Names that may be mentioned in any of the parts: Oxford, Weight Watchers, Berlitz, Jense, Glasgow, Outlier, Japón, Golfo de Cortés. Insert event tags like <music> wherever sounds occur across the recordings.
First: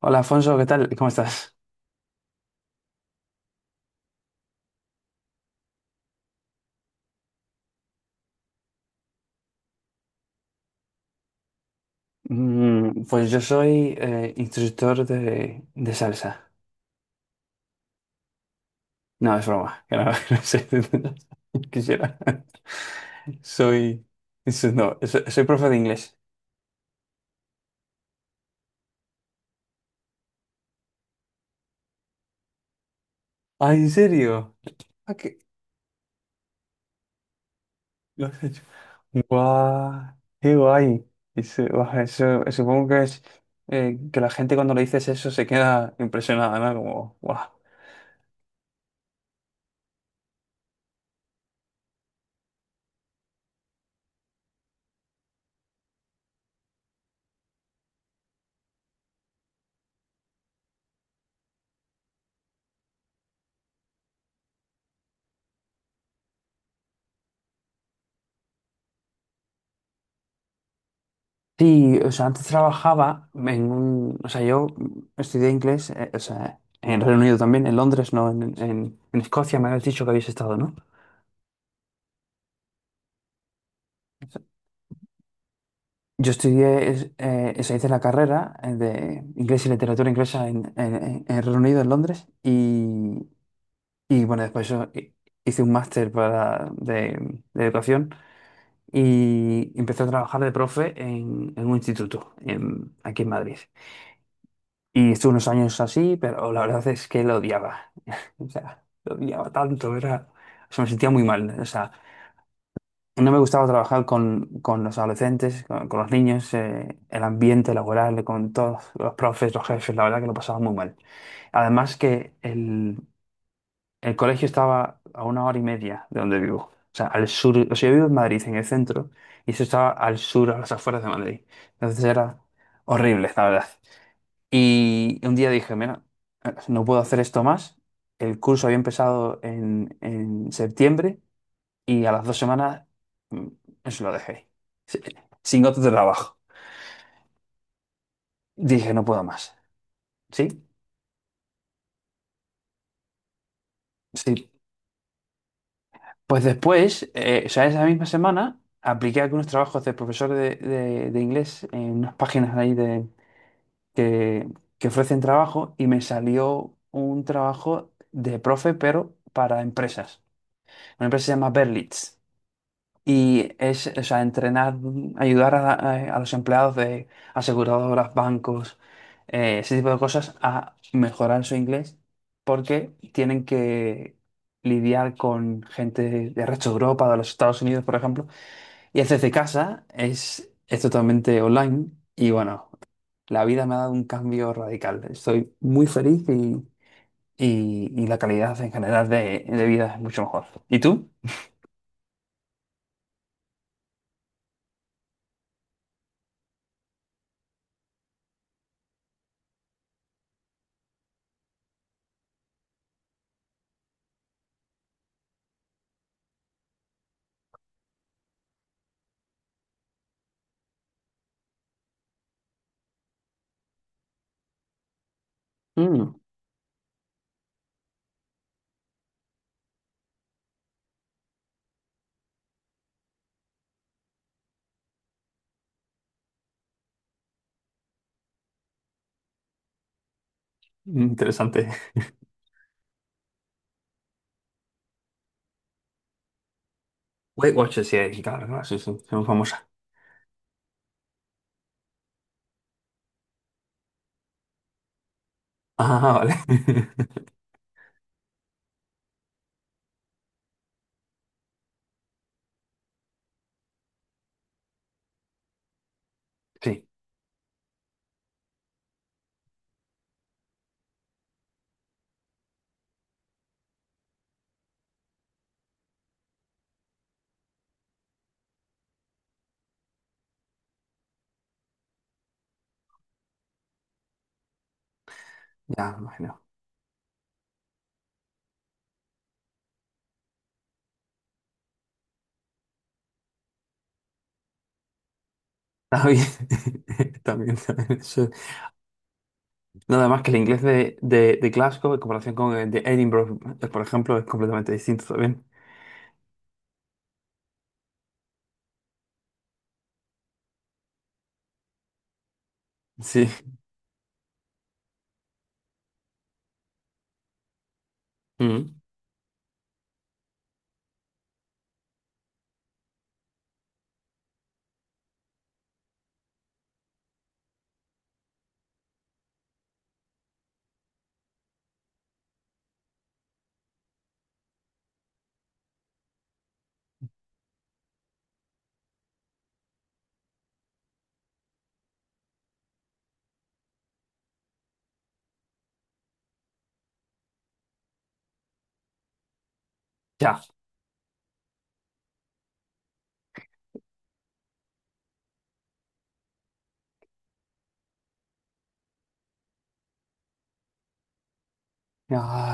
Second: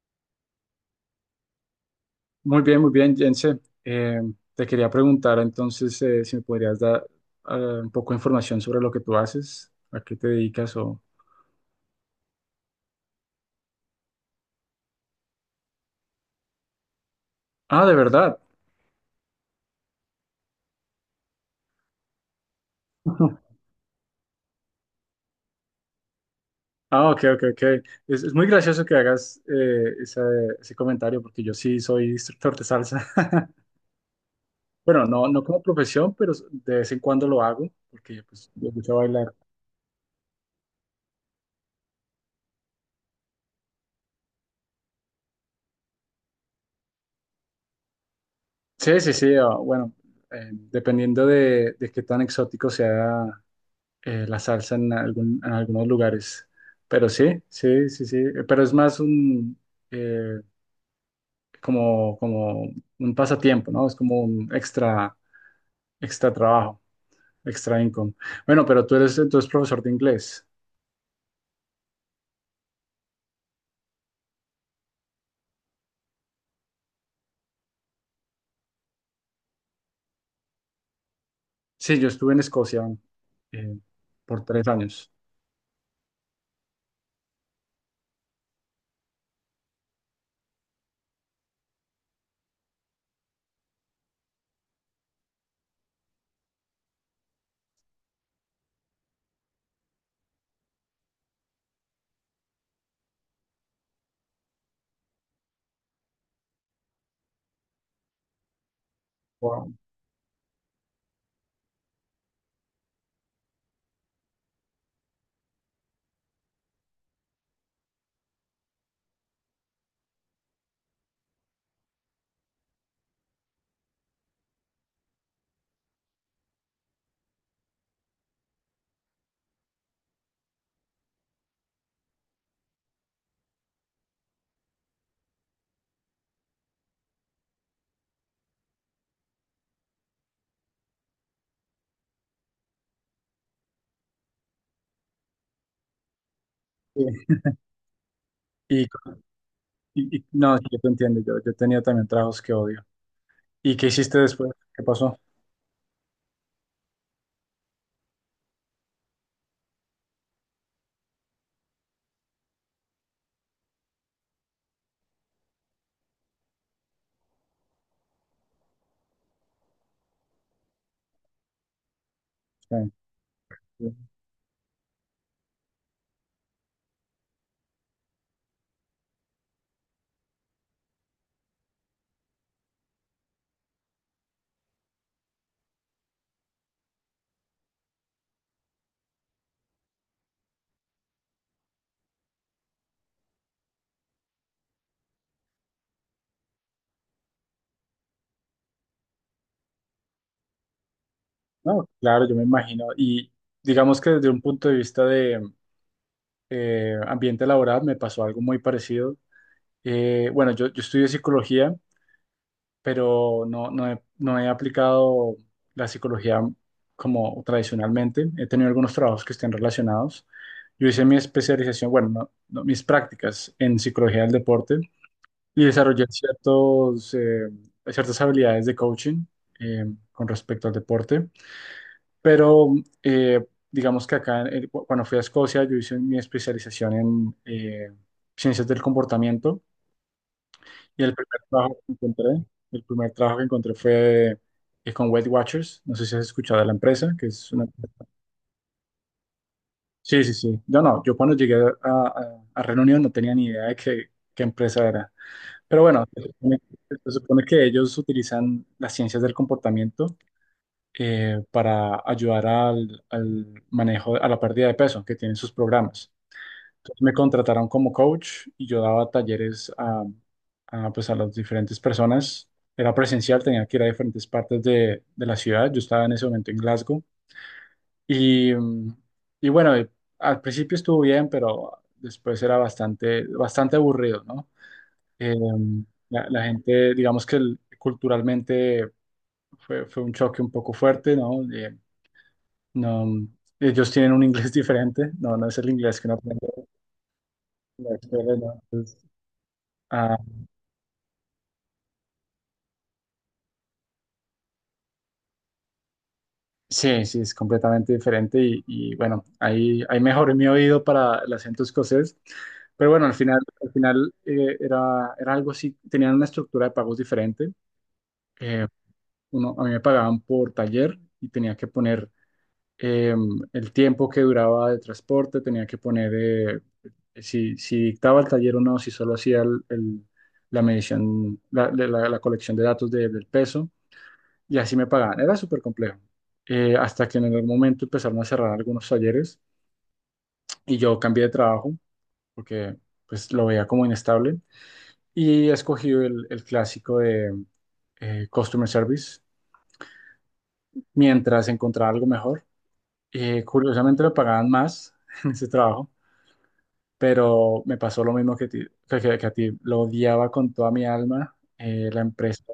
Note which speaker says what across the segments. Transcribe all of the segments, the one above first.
Speaker 1: Hola Alfonso, ¿qué tal? ¿Cómo estás?
Speaker 2: Muy bien, Jense. Eh, Te quería preguntar entonces si me podrías dar eh, un poco de información sobre lo que tú haces, ¿a qué te dedicas o...?
Speaker 1: Pues yo soy instructor de salsa.
Speaker 2: Ah, ¿de verdad?
Speaker 1: No, es broma, que no, <laughs> no sé, <laughs> quisiera.
Speaker 2: <laughs>
Speaker 1: Soy, eso no, so- Soy profe de inglés.
Speaker 2: Ah, ok, ok, ok. Es muy gracioso que hagas ese comentario porque yo sí soy instructor de salsa. <laughs>
Speaker 1: Ah, ¿en serio?
Speaker 2: Bueno,
Speaker 1: Ah,
Speaker 2: no,
Speaker 1: ¿qué?
Speaker 2: no como profesión, pero de vez en cuando lo hago porque
Speaker 1: ¿Lo has
Speaker 2: pues,
Speaker 1: hecho?
Speaker 2: me gusta bailar.
Speaker 1: ¡Guau! ¡Qué guay! Supongo que es que la gente cuando le dices eso se queda impresionada, ¿no? Como, ¡guau!
Speaker 2: Sí, sí, sí. Bueno, dependiendo de qué tan exótico sea la salsa en, en algunos lugares. Pero sí, sí, sí, sí. Pero es más un eh, como, como un pasatiempo, ¿no? Es como un extra, extra trabajo, extra income. Bueno, pero tú eres entonces profesor de inglés.
Speaker 1: Sí, o sea, antes trabajaba en un... O sea, yo estudié inglés, o sea, en Reino Unido también, en Londres, ¿no? En Escocia me habías dicho que habéis estado, ¿no?
Speaker 2: Sí, yo estuve en Escocia eh, por 3 años.
Speaker 1: O sea, hice la carrera de inglés y literatura inglesa en Reino Unido, en Londres, y bueno, después hice un máster de educación y empecé a trabajar de profe en un instituto aquí en Madrid. Y estuve unos años así, pero la verdad es que lo odiaba. <laughs> O sea, lo odiaba
Speaker 2: Wow.
Speaker 1: tanto, era... O sea, me sentía muy mal. O sea, no me gustaba trabajar con los adolescentes, con los niños, el ambiente laboral, con todos los profes, los jefes, la verdad que lo pasaba muy mal. Además que el, el colegio estaba a una hora y media de donde vivo. O sea, al sur, o sea, yo vivo en Madrid, en el centro, y eso estaba al sur, a las afueras de Madrid. Entonces era horrible, la verdad. Y un día dije, mira, no puedo hacer esto más. El curso había empezado en septiembre y a las dos semanas mm, eso lo dejé. Sí, sin otro trabajo.
Speaker 2: Sí. Y,
Speaker 1: Dije, no puedo más.
Speaker 2: no,
Speaker 1: ¿Sí?
Speaker 2: sí, yo te entiendo, yo tenía también trabajos que odio. ¿Y qué hiciste
Speaker 1: Sí.
Speaker 2: después? ¿Qué pasó?
Speaker 1: Pues después, o sea, esa misma semana, apliqué algunos trabajos de profesor de inglés en unas páginas ahí de, que, que ofrecen trabajo y me salió un trabajo de profe, pero para empresas. Una empresa se llama Berlitz.
Speaker 2: Sí,
Speaker 1: Y es,
Speaker 2: sí.
Speaker 1: o sea, entrenar, ayudar a, a los empleados de aseguradoras, bancos, ese tipo de cosas a mejorar su inglés porque tienen que lidiar con gente de resto de Europa, de los Estados Unidos, por ejemplo. Y es desde casa, es totalmente online y bueno, la vida me ha dado un cambio radical. Estoy muy feliz y la calidad en general de vida es mucho mejor. ¿Y tú?
Speaker 2: No, claro, yo me imagino. Y digamos que desde un punto de vista de ambiente laboral me pasó algo muy parecido. Bueno, yo estudio psicología, pero no he aplicado la psicología como tradicionalmente. He tenido algunos trabajos que estén relacionados. Yo hice mi especialización, bueno, no- no, mis prácticas en psicología del deporte y desarrollé
Speaker 1: Mm,
Speaker 2: ciertas habilidades de coaching eh, con respecto al deporte. Pero eh, digamos que acá, cuando fui a Escocia, yo hice mi especialización en ciencias del comportamiento y
Speaker 1: Interesante.
Speaker 2: el primer trabajo que encontré fue con Weight Watchers. No sé si has escuchado de la empresa, que es
Speaker 1: Weight
Speaker 2: una...
Speaker 1: Watchers, sí, sí, claro, claro, sí, sí, son famosa.
Speaker 2: Sí, sí, sí. No, no, yo cuando llegué a Reino Unido no tenía ni idea de qué, qué empresa era. Pero
Speaker 1: Ah,
Speaker 2: bueno,
Speaker 1: vale.
Speaker 2: se
Speaker 1: <laughs>
Speaker 2: supone que ellos utilizan las ciencias del comportamiento para ayudar al, al manejo, a la pérdida de peso que tienen sus programas.
Speaker 1: Sí,
Speaker 2: Entonces me contrataron como coach y yo daba talleres pues a las diferentes personas. Era presencial, tenía que ir a diferentes partes de la ciudad. Yo estaba en ese momento en Glasgow. Y, mm, y bueno, al principio estuvo bien, pero después era bastante, bastante aburrido, ¿no? Eh, mm,
Speaker 1: ya me
Speaker 2: la, la
Speaker 1: imagino.
Speaker 2: gente, digamos que culturalmente fue, fue un choque un poco fuerte, ¿no? No, ellos tienen un inglés <laughs> diferente. No, no es el inglés
Speaker 1: Está
Speaker 2: que uno
Speaker 1: bien,
Speaker 2: aprende
Speaker 1: <laughs> también
Speaker 2: en la
Speaker 1: bien, eso.
Speaker 2: escuela, ¿no? Entonces,
Speaker 1: Nada
Speaker 2: ah,
Speaker 1: más que el inglés de Glasgow en comparación con el de Edinburgh, por ejemplo, es completamente distinto también.
Speaker 2: sí, sí, es completamente diferente. Y bueno, ahí, ahí mejoré mi oído para el acento escocés. Pero bueno,
Speaker 1: Sí.
Speaker 2: al final era, era algo así. Tenían una estructura de pagos diferente. Eh,
Speaker 1: Mm.
Speaker 2: Uno, a mí me pagaban por taller y tenía que poner eh, el tiempo que duraba de transporte, tenía que poner si, si dictaba el taller o no, si solo hacía la medición, colección de datos del peso, y así me pagaban. Era súper complejo. Hasta que en algún momento empezaron a cerrar algunos talleres y yo cambié de trabajo porque pues lo veía como inestable y escogí el clásico de Customer Service
Speaker 1: Ya.
Speaker 2: mientras encontraba algo mejor. Curiosamente me pagaban más <laughs> en ese trabajo pero me pasó lo mismo que a ti. Lo odiaba con toda mi alma. La empresa
Speaker 1: Ya.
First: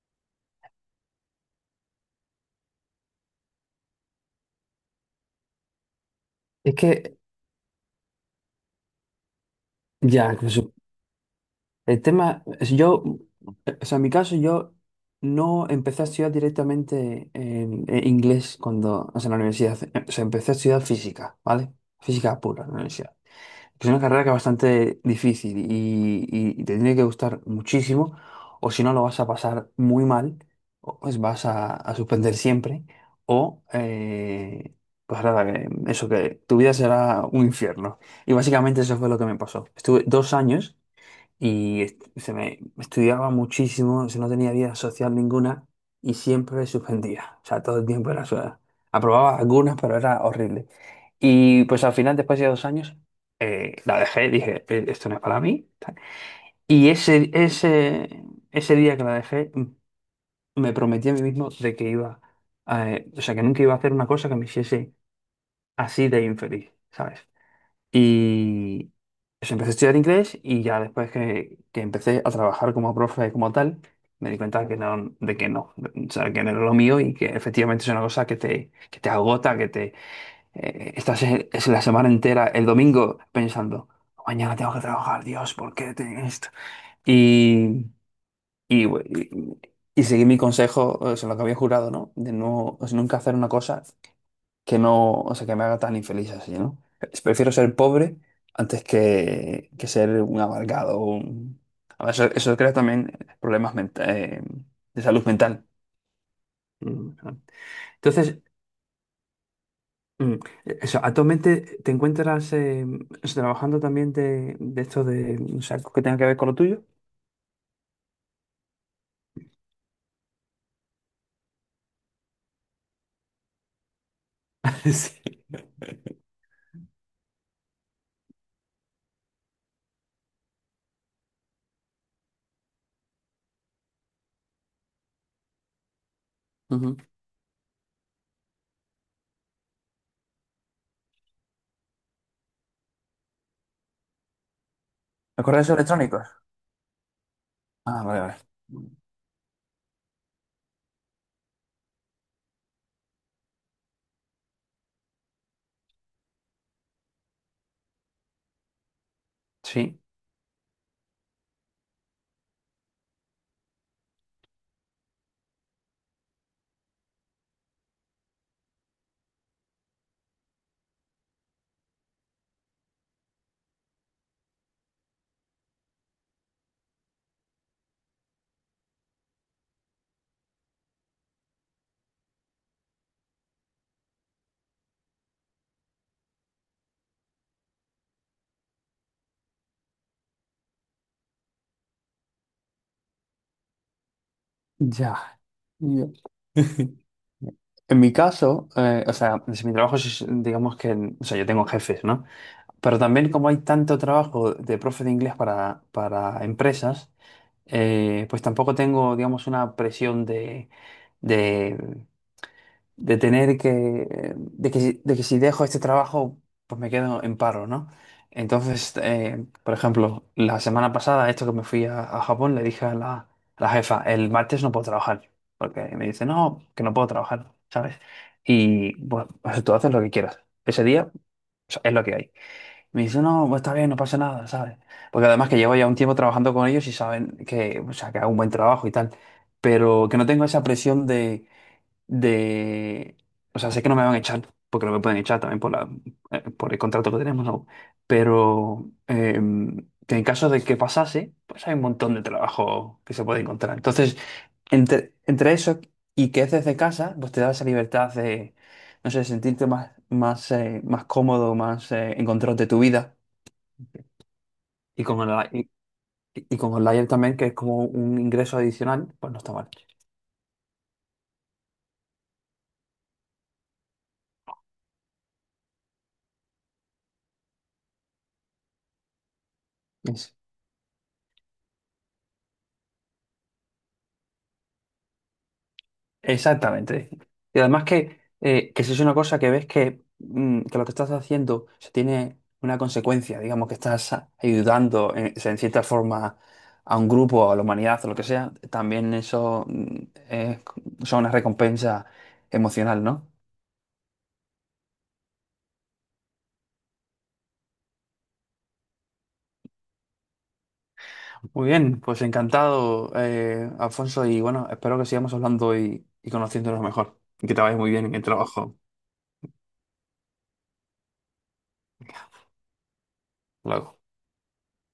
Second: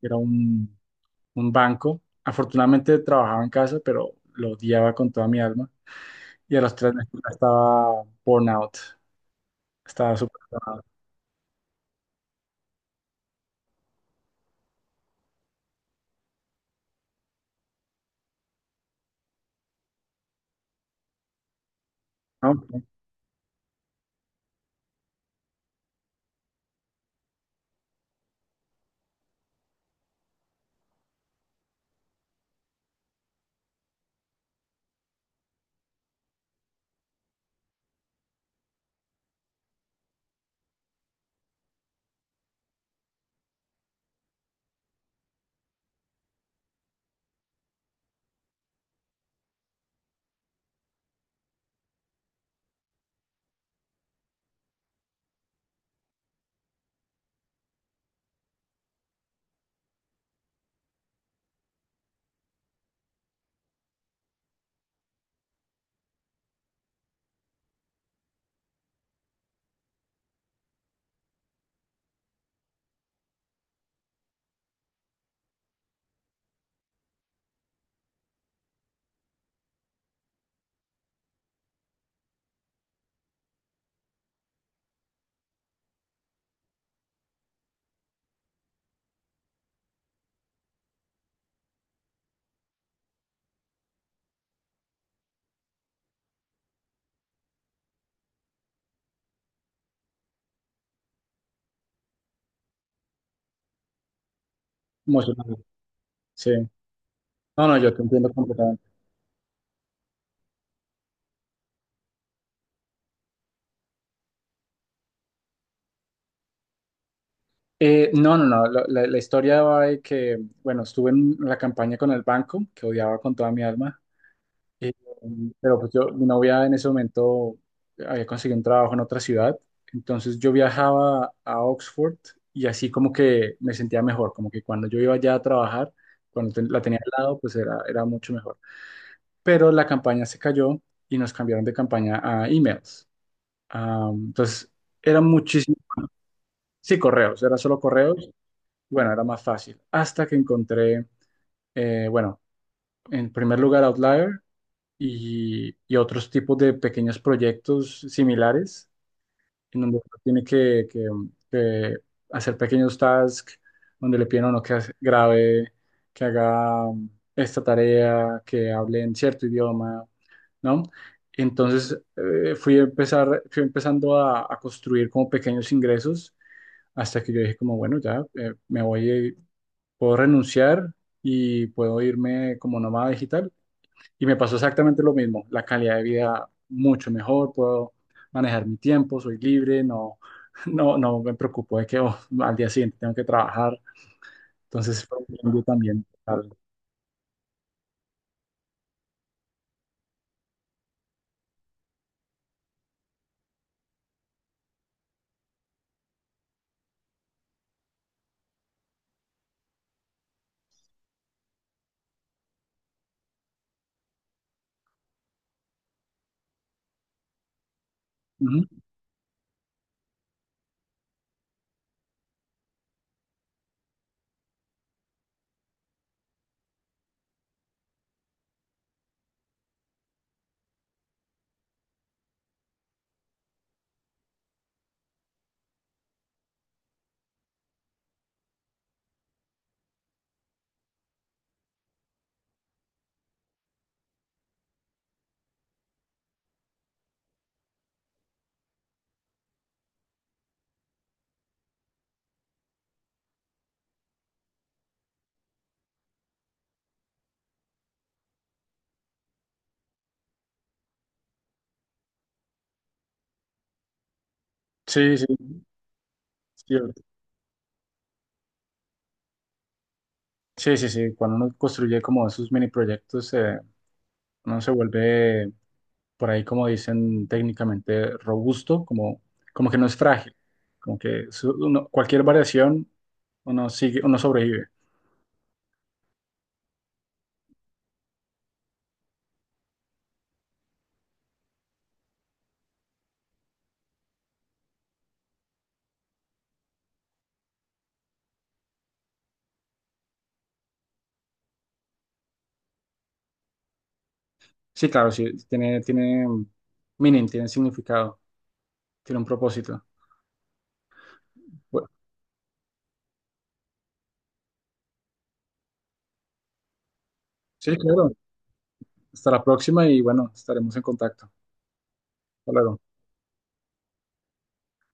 Speaker 2: era un banco. Afortunadamente trabajaba en casa, pero lo odiaba con toda mi alma. Y a los
Speaker 1: Es
Speaker 2: 3 meses
Speaker 1: que,
Speaker 2: ya estaba born out. Estaba
Speaker 1: ya,
Speaker 2: súper
Speaker 1: incluso, el tema, es yo, O sea, en mi caso, yo no empecé a estudiar directamente en inglés cuando, o sea, en la universidad, o sea, empecé a estudiar física, ¿vale? Física pura,
Speaker 2: burnout,
Speaker 1: en la
Speaker 2: ¿no?
Speaker 1: universidad. Es una carrera que es bastante difícil y te tiene que gustar muchísimo, o si no lo vas a pasar muy mal, o pues vas a suspender siempre, o pues nada, eso que tu vida será un infierno. Y básicamente eso fue lo que me pasó. Estuve dos años y se me estudiaba muchísimo, se no tenía vida social ninguna y siempre suspendía. O sea, todo el tiempo era su... Aprobaba algunas, pero era horrible. Y pues al final, después de dos años, la dejé, dije, esto no es para mí." Tal. Y ese, ese, Ese día que la dejé, me prometí a mí mismo de que iba, a, o sea, que nunca iba a hacer una cosa que me hiciese así de infeliz, ¿sabes? Y pues, empecé a estudiar inglés y ya después que empecé a trabajar como profe como tal, me di cuenta que no, de que no, o sea, que no era lo mío y que efectivamente es una cosa que te agota, que te estás es la semana entera, el domingo, pensando, mañana tengo que trabajar, Dios, ¿por qué tengo esto? Y, y, y seguí mi consejo, o sea, lo que había jurado, ¿no? De no, o sea, nunca hacer una cosa que no, o sea, que me haga tan infeliz así, ¿no? Prefiero ser pobre antes que ser un amargado. A ver, eso crea también problemas menta- eh, de salud
Speaker 2: Emocional.
Speaker 1: mental.
Speaker 2: Sí.
Speaker 1: Mm, ah.
Speaker 2: No, no, yo te entiendo
Speaker 1: Entonces,
Speaker 2: completamente.
Speaker 1: mm, eso, actualmente te encuentras eso, trabajando también de esto de, o sea, ¿que tenga que ver con lo tuyo?
Speaker 2: No, no, no. La historia va de que, bueno, estuve en la campaña con el banco, que odiaba con toda mi alma.
Speaker 1: <laughs>
Speaker 2: Eh,
Speaker 1: Sí.
Speaker 2: pero pues yo, mi novia en ese momento había conseguido un trabajo en otra ciudad, entonces yo viajaba a Oxford y así como que me sentía mejor, como que cuando yo iba allá a trabajar, cuando la
Speaker 1: Ujú.
Speaker 2: tenía al lado, pues era, era mucho mejor. Pero la campaña se cayó y nos cambiaron de campaña a emails. Ah, entonces eran
Speaker 1: ¿Los correos
Speaker 2: muchísimos,
Speaker 1: electrónicos?
Speaker 2: sí, correos, era solo
Speaker 1: Ah, vale,
Speaker 2: correos,
Speaker 1: vale.
Speaker 2: bueno, era más fácil, hasta que encontré, bueno, en primer lugar Outlier. Y, y otros tipos de pequeños proyectos similares, en donde
Speaker 1: Sí,
Speaker 2: uno tiene que hacer pequeños tasks, donde le piden a uno que grabe, que haga esta tarea, que hable en cierto idioma, ¿no? Entonces fui empezando a construir como pequeños ingresos hasta que yo dije como, bueno, ya me voy, puedo renunciar y puedo irme como nómada digital y me pasó exactamente lo mismo, la calidad de vida mucho mejor, puedo manejar mi tiempo, soy libre, no me preocupo de que oh, al día siguiente tengo que trabajar. Entonces
Speaker 1: ya.
Speaker 2: fue un cambio también
Speaker 1: Ya.
Speaker 2: total.
Speaker 1: <laughs> En mi caso, o sea, si mi trabajo es, digamos que, o sea, yo tengo jefes, ¿no? Pero también como hay tanto trabajo de profe de inglés para empresas, pues tampoco tengo, digamos, una presión de de tener que, de que, de que si dejo este trabajo, pues me quedo en paro, ¿no?
Speaker 2: Ujú.
Speaker 1: Entonces, por ejemplo, la semana pasada, esto que me fui a Japón, le dije a la jefa, el martes no puedo trabajar, porque me dice, no, que no puedo trabajar, ¿sabes? Y bueno, pues tú haces lo que quieras. Ese día o sea, es lo que hay. Me dice, no, pues está bien, no pasa nada, ¿sabes? Porque además que llevo ya un tiempo trabajando con ellos y saben que, o sea, que hago un buen trabajo y tal, pero que no tengo esa presión de... O sea, sé que no me van a echar, porque no me pueden echar también por la, por el contrato que tenemos, ¿no? Pero que en caso de que pasase, pues hay un montón de trabajo que se puede encontrar. Entonces, entre eso y que es desde casa, pues te da esa libertad de, no sé, sentirte más, más cómodo, más en control de tu vida. Y
Speaker 2: Sí, sí,
Speaker 1: con el, y, y
Speaker 2: sí,
Speaker 1: con el layer también, que es como un ingreso adicional, pues no está mal.
Speaker 2: sí, sí, sí. Cuando uno construye como esos mini proyectos, uno se vuelve, por ahí como dicen técnicamente, robusto, como, como que no es frágil, como que cualquier variación uno sigue, uno sobrevive.
Speaker 1: Exactamente. Y además que si es una cosa que ves que, que lo que estás haciendo se tiene una consecuencia, digamos que estás ayudando en cierta forma a un grupo, a la humanidad, o lo que sea, también eso es, son una recompensa emocional, ¿no?
Speaker 2: Sí, claro, sí, tiene, tiene meaning, tiene significado, tiene un propósito.
Speaker 1: Muy
Speaker 2: Bueno,
Speaker 1: bien, pues encantado, Alfonso, y bueno, espero que sigamos hablando y conociéndonos mejor. Y que te
Speaker 2: sí,
Speaker 1: vayas muy bien
Speaker 2: claro,
Speaker 1: en el trabajo.
Speaker 2: hasta la próxima y bueno, estaremos en contacto. Hasta luego.
Speaker 1: Luego.